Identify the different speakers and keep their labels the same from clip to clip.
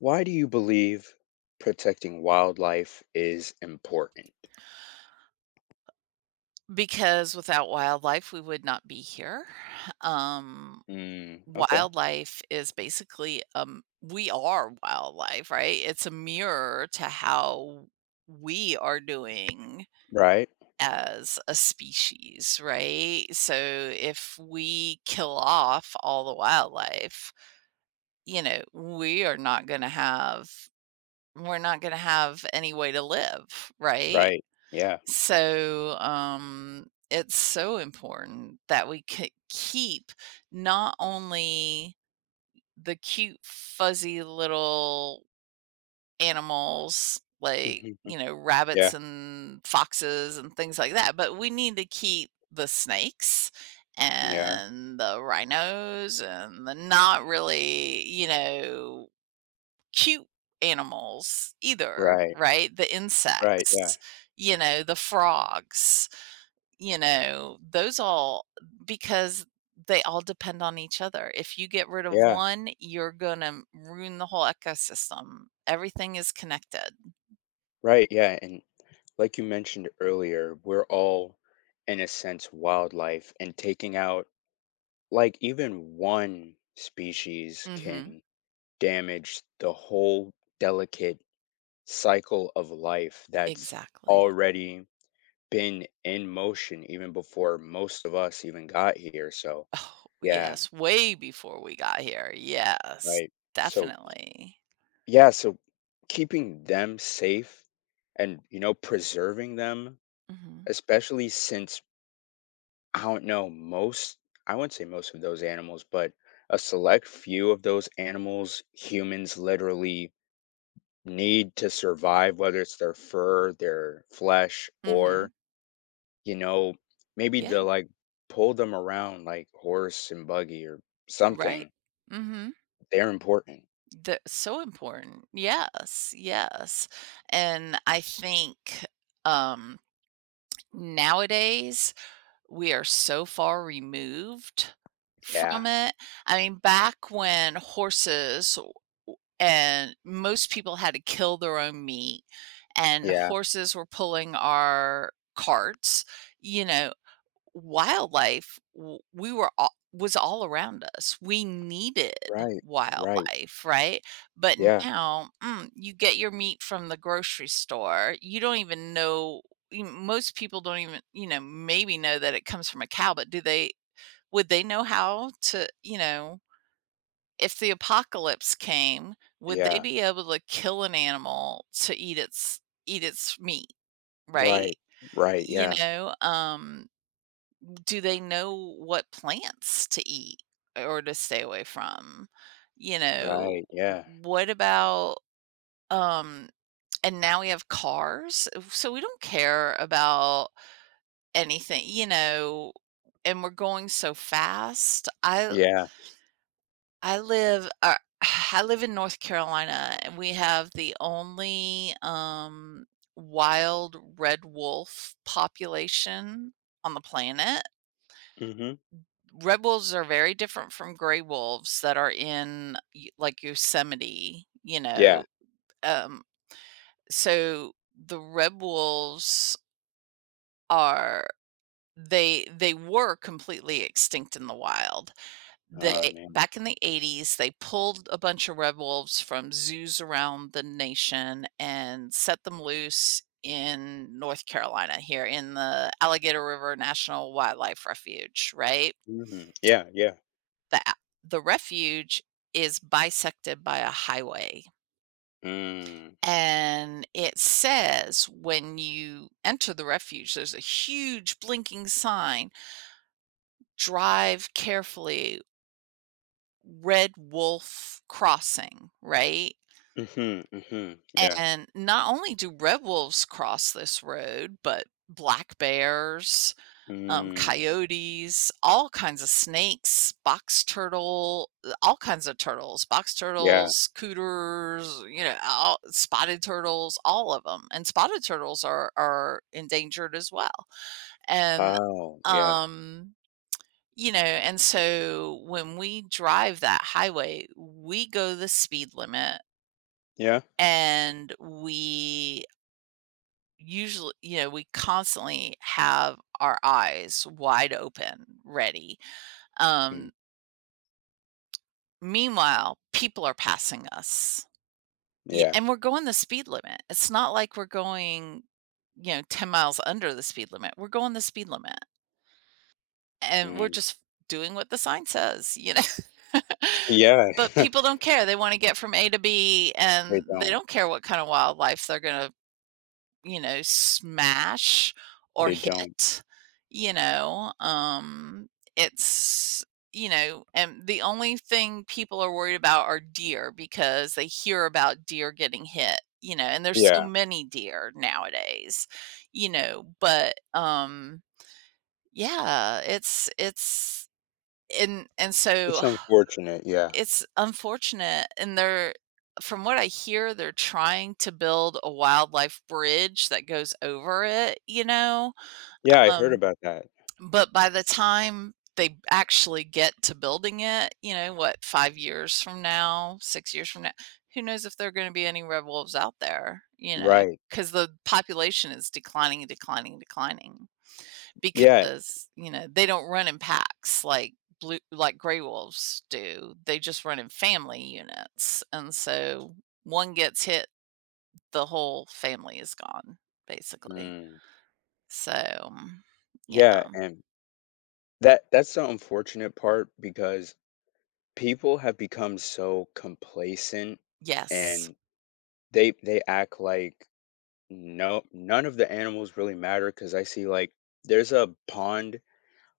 Speaker 1: Why do you believe protecting wildlife is important?
Speaker 2: Because without wildlife, we would not be here. Um,
Speaker 1: Mm, okay.
Speaker 2: wildlife is basically we are wildlife, right? It's a mirror to how we are doing
Speaker 1: Right.
Speaker 2: as a species, right? So if we kill off all the wildlife, you know, we are not going to have we're not going to have any way to live, right?
Speaker 1: Right. Yeah.
Speaker 2: So, it's so important that we c keep not only the cute, fuzzy little animals like, rabbits
Speaker 1: Yeah.
Speaker 2: and foxes and things like that, but we need to keep the snakes
Speaker 1: Yeah.
Speaker 2: and the rhinos and the not really, you know, cute animals either,
Speaker 1: Right.
Speaker 2: right? The
Speaker 1: Right. Yeah.
Speaker 2: insects, you know, the frogs you know, those all because they all depend on each other. If you get rid of
Speaker 1: Yeah.
Speaker 2: one, you're gonna ruin the whole ecosystem. Everything is connected.
Speaker 1: Right. Yeah. And like you mentioned earlier, we're all, in a sense, wildlife, and taking out, like, even one species
Speaker 2: Mhm.
Speaker 1: can damage the whole delicate cycle of life that's
Speaker 2: Exactly.
Speaker 1: already been in motion even before most of us even got here. So,
Speaker 2: Oh,
Speaker 1: yeah,
Speaker 2: yes, way before we got here. Yes,
Speaker 1: right. So,
Speaker 2: definitely.
Speaker 1: yeah, so keeping them safe and, preserving them,
Speaker 2: Mhm.
Speaker 1: especially since I don't know, most, I wouldn't say most of those animals, but a select few of those animals humans literally need to survive, whether it's their fur, their flesh,
Speaker 2: Mhm.
Speaker 1: or you know, maybe
Speaker 2: Yeah,
Speaker 1: to like pull them around like horse and buggy or
Speaker 2: right.
Speaker 1: something.
Speaker 2: Mhm.
Speaker 1: They're important.
Speaker 2: The so important. Yes, yes. And I think um nowadays we are so far removed
Speaker 1: Yeah.
Speaker 2: from it. I mean, back when and most people had to kill their own meat, and
Speaker 1: Yeah.
Speaker 2: horses were pulling our carts, you know, wildlife we were all was all around us. We needed
Speaker 1: Right. Right.
Speaker 2: wildlife, right? But
Speaker 1: Yeah.
Speaker 2: now, you get your meat from the grocery store. You don't even know most people don't even, you know, maybe know that it comes from a cow, but do they would they know how to, you know, if the apocalypse came, would they
Speaker 1: Yeah.
Speaker 2: be able to kill an animal to eat its meat, right?
Speaker 1: Right. Right.
Speaker 2: You
Speaker 1: Yeah.
Speaker 2: know, do they know what plants to eat or to stay away from? You know,
Speaker 1: Right.
Speaker 2: w-
Speaker 1: Yeah.
Speaker 2: what about um and now we have cars, so we don't care about anything, you know, and we're going so fast.
Speaker 1: Yeah.
Speaker 2: I live I live in North Carolina and we have the only wild red wolf population on the planet.
Speaker 1: Hmm.
Speaker 2: Red wolves are very different from gray wolves that are in like Yosemite, you
Speaker 1: Yeah.
Speaker 2: know. Um, so the red wolves are they were completely extinct in the wild.
Speaker 1: Oh
Speaker 2: They
Speaker 1: man.
Speaker 2: Back in the 80s they pulled a bunch of red wolves from zoos around the nation and set them loose in North Carolina here in the Alligator River National Wildlife Refuge, right?
Speaker 1: Hmm. Yeah. Yeah.
Speaker 2: the the refuge is bisected by a highway.
Speaker 1: Mm.
Speaker 2: And it says when you enter the refuge, there's a huge blinking sign drive carefully, red wolf crossing, right?
Speaker 1: Mm-hmm. Hmm. Yeah.
Speaker 2: And not only do red wolves cross this road, but black bears
Speaker 1: Mm.
Speaker 2: coyotes, all kinds of snakes, box turtle, all kinds of turtles, box
Speaker 1: Yeah.
Speaker 2: turtles, cooters, you know, spotted turtles, all of them. And spotted turtles are endangered as well. And
Speaker 1: Wow. Yeah.
Speaker 2: um, you know, and so when we drive that highway, we go the speed limit
Speaker 1: Yeah.
Speaker 2: and we usually you know we constantly have our eyes wide open ready.
Speaker 1: Mm.
Speaker 2: Um, meanwhile, people are passing us. Y
Speaker 1: Yeah.
Speaker 2: And we're going the speed limit. It's not like we're going, you know, 10 miles under the speed limit. We're going the speed limit, and we're
Speaker 1: Mm.
Speaker 2: just doing what the sign says, you know?
Speaker 1: Yeah.
Speaker 2: But people don't care. They wanna get from A to B,
Speaker 1: They
Speaker 2: and they
Speaker 1: don't.
Speaker 2: don't care what kind of wildlife they're gonna you know, smash or
Speaker 1: They don't.
Speaker 2: hit, you know, it's you know, and the only thing people are worried about are deer because they hear about deer getting hit, you know, and there's so
Speaker 1: Yeah.
Speaker 2: many deer nowadays, you know, but, yeah, it's and so
Speaker 1: It's unfortunate. Yeah.
Speaker 2: it's unfortunate, and they're from what I hear, they're trying to build a wildlife bridge that goes over it, you know?
Speaker 1: Yeah, I heard
Speaker 2: Um,
Speaker 1: about that.
Speaker 2: but by the time they actually get to building it, you know, what, 5 years from now, 6 years from now, who knows if there are gonna be any red wolves out there, you know,
Speaker 1: Right.
Speaker 2: because the population is declining declining.
Speaker 1: Yeah.
Speaker 2: Because, you know, they don't run in packs like blue like gray wolves do. They just run in family units, and so one gets hit, the whole family is gone, basically.
Speaker 1: Mm.
Speaker 2: So, yeah.
Speaker 1: Yeah, and that's the unfortunate part because people have become so complacent
Speaker 2: Yes.
Speaker 1: and they act like no none of the animals really matter. Because I see like there's a pond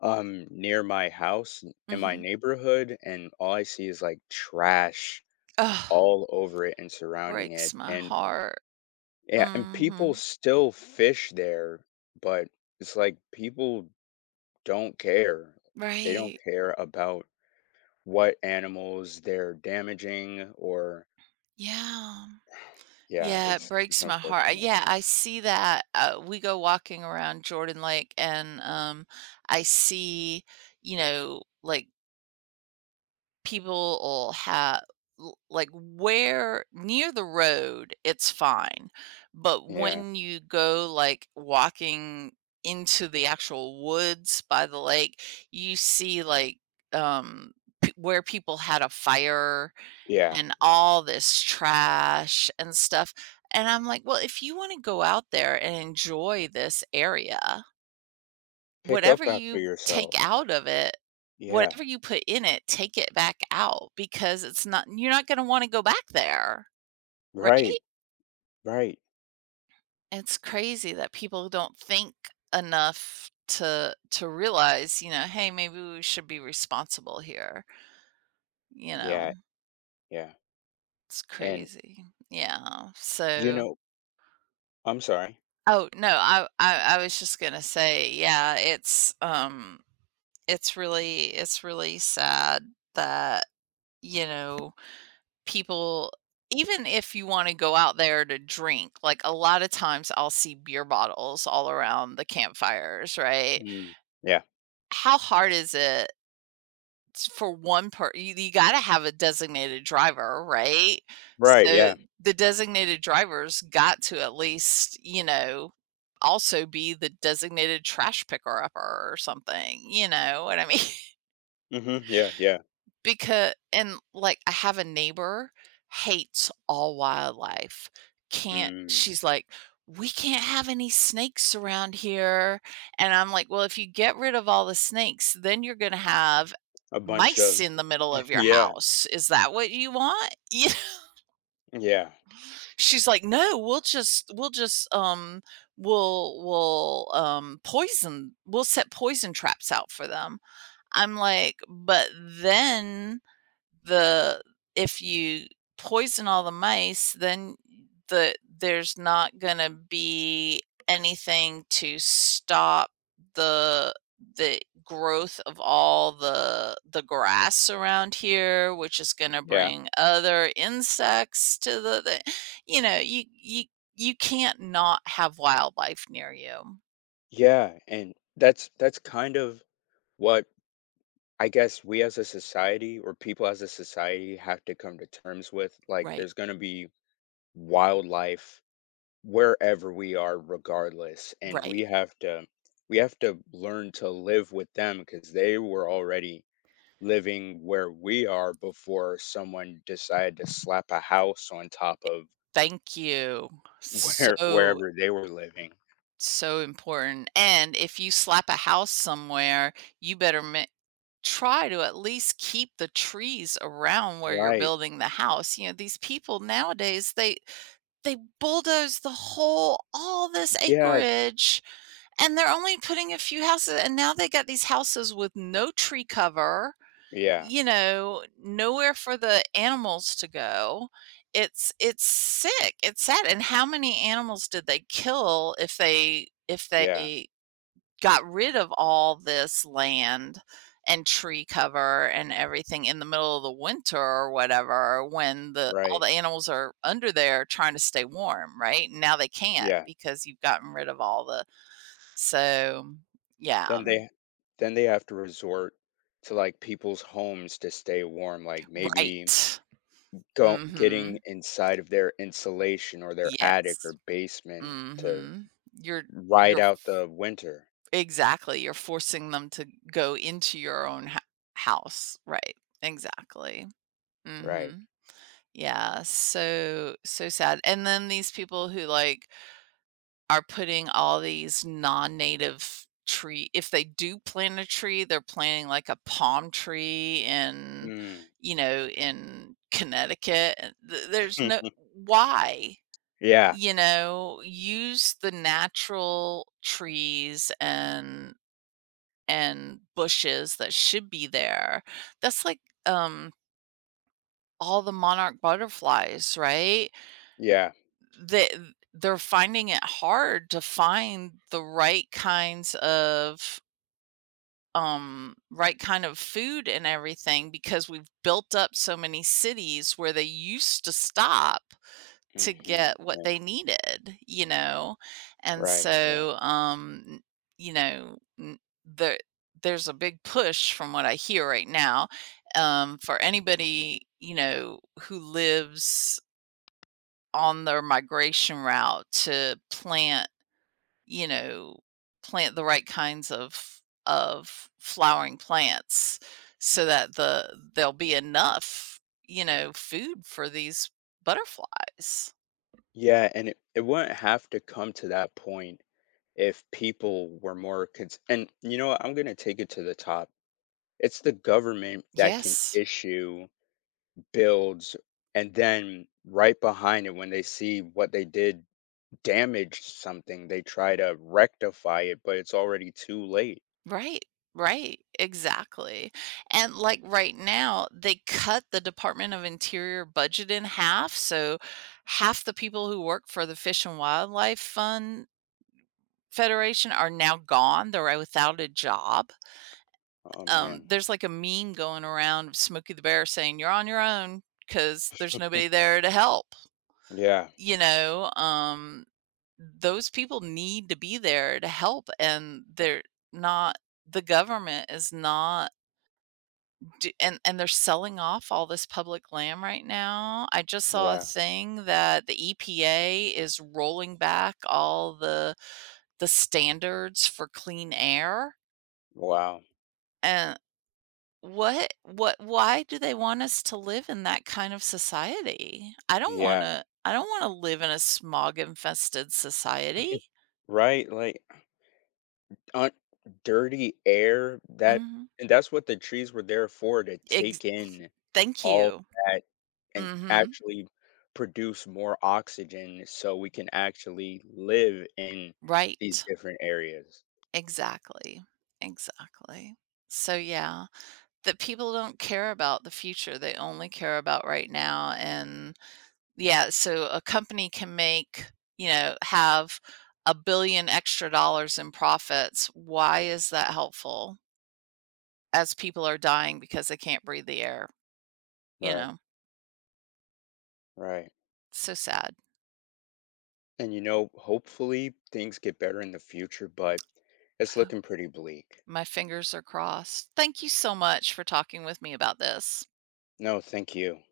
Speaker 1: near my house in my
Speaker 2: Mhm.
Speaker 1: neighborhood and all I see is like trash
Speaker 2: Ugh,
Speaker 1: all over it and surrounding
Speaker 2: breaks
Speaker 1: it
Speaker 2: my
Speaker 1: and
Speaker 2: heart.
Speaker 1: yeah, and people
Speaker 2: Mhm.
Speaker 1: still fish there, but it's like people don't care. They don't
Speaker 2: Right.
Speaker 1: care about what animals they're damaging or
Speaker 2: Yeah.
Speaker 1: yeah,
Speaker 2: Yeah, it
Speaker 1: it's
Speaker 2: breaks my heart.
Speaker 1: unfortunate.
Speaker 2: Yeah, I see that. We go walking around Jordan Lake and I see, you know, like people will have like where near the road it's fine but
Speaker 1: Yeah.
Speaker 2: when you go like walking into the actual woods by the lake you see like um where people had a fire
Speaker 1: Yeah.
Speaker 2: and all this trash and stuff and I'm like well if you want to go out there and enjoy this area
Speaker 1: Pick
Speaker 2: whatever
Speaker 1: up after
Speaker 2: you take
Speaker 1: yourself.
Speaker 2: out of it,
Speaker 1: Yeah.
Speaker 2: whatever you put in it, take it back out because it's not you're not gonna wanna go back there, right?
Speaker 1: Right. Right.
Speaker 2: It's crazy that people don't think enough to realize, you know, "Hey, maybe we should be responsible here." You know?
Speaker 1: Yeah. Yeah.
Speaker 2: It's
Speaker 1: And
Speaker 2: crazy. Yeah,
Speaker 1: you
Speaker 2: so
Speaker 1: know, I'm sorry.
Speaker 2: Oh, no, I was just gonna say, yeah, it's, it's really sad that, you know people even if you wanna go out there to drink, like, a lot of times I'll see beer bottles all around the campfires, right?
Speaker 1: Mm, yeah.
Speaker 2: How hard is it for one per you gotta have a designated driver, right?
Speaker 1: Right.
Speaker 2: So,
Speaker 1: Yeah.
Speaker 2: the designated driver's got to at least, you know, also be the designated trash picker-upper or something, you know what I mean?
Speaker 1: Hmm. Yeah. Yeah.
Speaker 2: Because and, like, I have a neighbor, hates all wildlife. Can't
Speaker 1: Mm,
Speaker 2: She's like, "We can't have any snakes around here," and I'm like, "Well, if you get rid of all the snakes, then you're gonna have
Speaker 1: a bunch
Speaker 2: mice
Speaker 1: of
Speaker 2: in the middle of your
Speaker 1: yeah.
Speaker 2: house. Is that what you want?" You know?
Speaker 1: Yeah.
Speaker 2: She's like, "No, we'll just, poison we'll set poison traps out for them." I'm like, "But then the if you poison all the mice, then there's not gonna be anything to stop the the growth of all the grass around here, which is gonna
Speaker 1: Yeah.
Speaker 2: bring other insects to the you know, you you can't not have wildlife near you.
Speaker 1: Yeah, and that's kind of what I guess we as a society or people as a society have to come to terms with. Like
Speaker 2: Right,
Speaker 1: there's going to be wildlife wherever we are regardless, and we
Speaker 2: right.
Speaker 1: have to we have to learn to live with them because they were already living where we are before someone decided to slap a house on top of
Speaker 2: Thank you
Speaker 1: where
Speaker 2: so
Speaker 1: wherever they were living.
Speaker 2: So important, and if you slap a house somewhere, you better ma try to at least keep the trees around where you're
Speaker 1: Right.
Speaker 2: building the house, you know, these people nowadays, they bulldoze the whole all this
Speaker 1: Yeah.
Speaker 2: acreage, and they're only putting a few houses and now they got these houses with no tree cover,
Speaker 1: Yeah.
Speaker 2: you know, nowhere for the animals to go. It's sick, it's sad, and how many animals did they kill if
Speaker 1: Yeah.
Speaker 2: they got rid of all this land and tree cover and everything in the middle of the winter or whatever when the all
Speaker 1: Right.
Speaker 2: the animals are under there trying to stay warm, right? Now they can't
Speaker 1: Yeah.
Speaker 2: because you've gotten rid of all the so, yeah,
Speaker 1: Then they then they have to resort to, like, people's homes to stay warm, like, maybe
Speaker 2: right.
Speaker 1: go getting
Speaker 2: Mhm.
Speaker 1: inside of their insulation or their attic or
Speaker 2: Yes.
Speaker 1: basement to
Speaker 2: Mhm.
Speaker 1: ride
Speaker 2: You're
Speaker 1: out the winter,
Speaker 2: exactly, you're forcing them to go into your own hou house, right, exactly.
Speaker 1: right.
Speaker 2: Mhm. Yeah, so so sad. And then these people who like are putting all these non-native tree if they do plant a tree, they're planting like a palm tree in,
Speaker 1: Mm.
Speaker 2: you know, in Connecticut. There's no why,
Speaker 1: Yeah,
Speaker 2: you know, use the natural trees and bushes that should be there. That's like um all the monarch butterflies, right?
Speaker 1: yeah,
Speaker 2: They they're finding it hard to find the right kinds of, right kind of food and everything because we've built up so many cities where they used to stop to
Speaker 1: mhm,
Speaker 2: get what
Speaker 1: yeah,
Speaker 2: they needed, you know? And
Speaker 1: right, yeah.
Speaker 2: so, you know, n there there's a big push from what I hear right now, for anybody, you know, who lives on their migration route to plant, you know, plant the right kinds of flowering plants so that there'll be enough, you know, food for these butterflies.
Speaker 1: Yeah, and it wouldn't have to come to that point if people were more cons and you know what, I'm gonna take it to the top. It's the government that can
Speaker 2: Yes.
Speaker 1: issue builds, and then right behind it, when they see what they did damaged something, they try to rectify it, but it's already too late.
Speaker 2: Right. Right. Exactly. And like right now, they cut the Department of Interior budget in half. So half the people who work for the Fish and Wildlife Fund Federation are now gone, they're without a job.
Speaker 1: Oh man.
Speaker 2: There's like a meme going around of Smokey the Bear saying, "You're on your own because there's nobody there to help."
Speaker 1: Yeah.
Speaker 2: You know, those people need to be there to help, and they're not the government is not d and they're selling off all this public land right now. I just saw a
Speaker 1: Yeah.
Speaker 2: thing that the EPA is rolling back all the standards for clean air.
Speaker 1: Wow.
Speaker 2: And what why do they want us to live in that kind of society?
Speaker 1: Yeah.
Speaker 2: I don't wanna live in a smog infested society.
Speaker 1: Right. Like un- dirty air. That
Speaker 2: Mhm.
Speaker 1: and that's what the trees were there for to
Speaker 2: Ex
Speaker 1: take in
Speaker 2: thank
Speaker 1: all
Speaker 2: you.
Speaker 1: that and
Speaker 2: Mhm.
Speaker 1: actually produce more oxygen so we can actually live in these
Speaker 2: Right.
Speaker 1: different areas.
Speaker 2: Exactly. Exactly. So, yeah, that people don't care about the future, they only care about right now, and yeah, so a company can make have a billion extra dollars in profits. Why is that helpful? As people are dying because they can't breathe the air, you
Speaker 1: Right.
Speaker 2: know?
Speaker 1: Right.
Speaker 2: So sad.
Speaker 1: And hopefully things get better in the future, but it's looking pretty bleak.
Speaker 2: My fingers are crossed. Thank you so much for talking with me about this.
Speaker 1: No, thank you.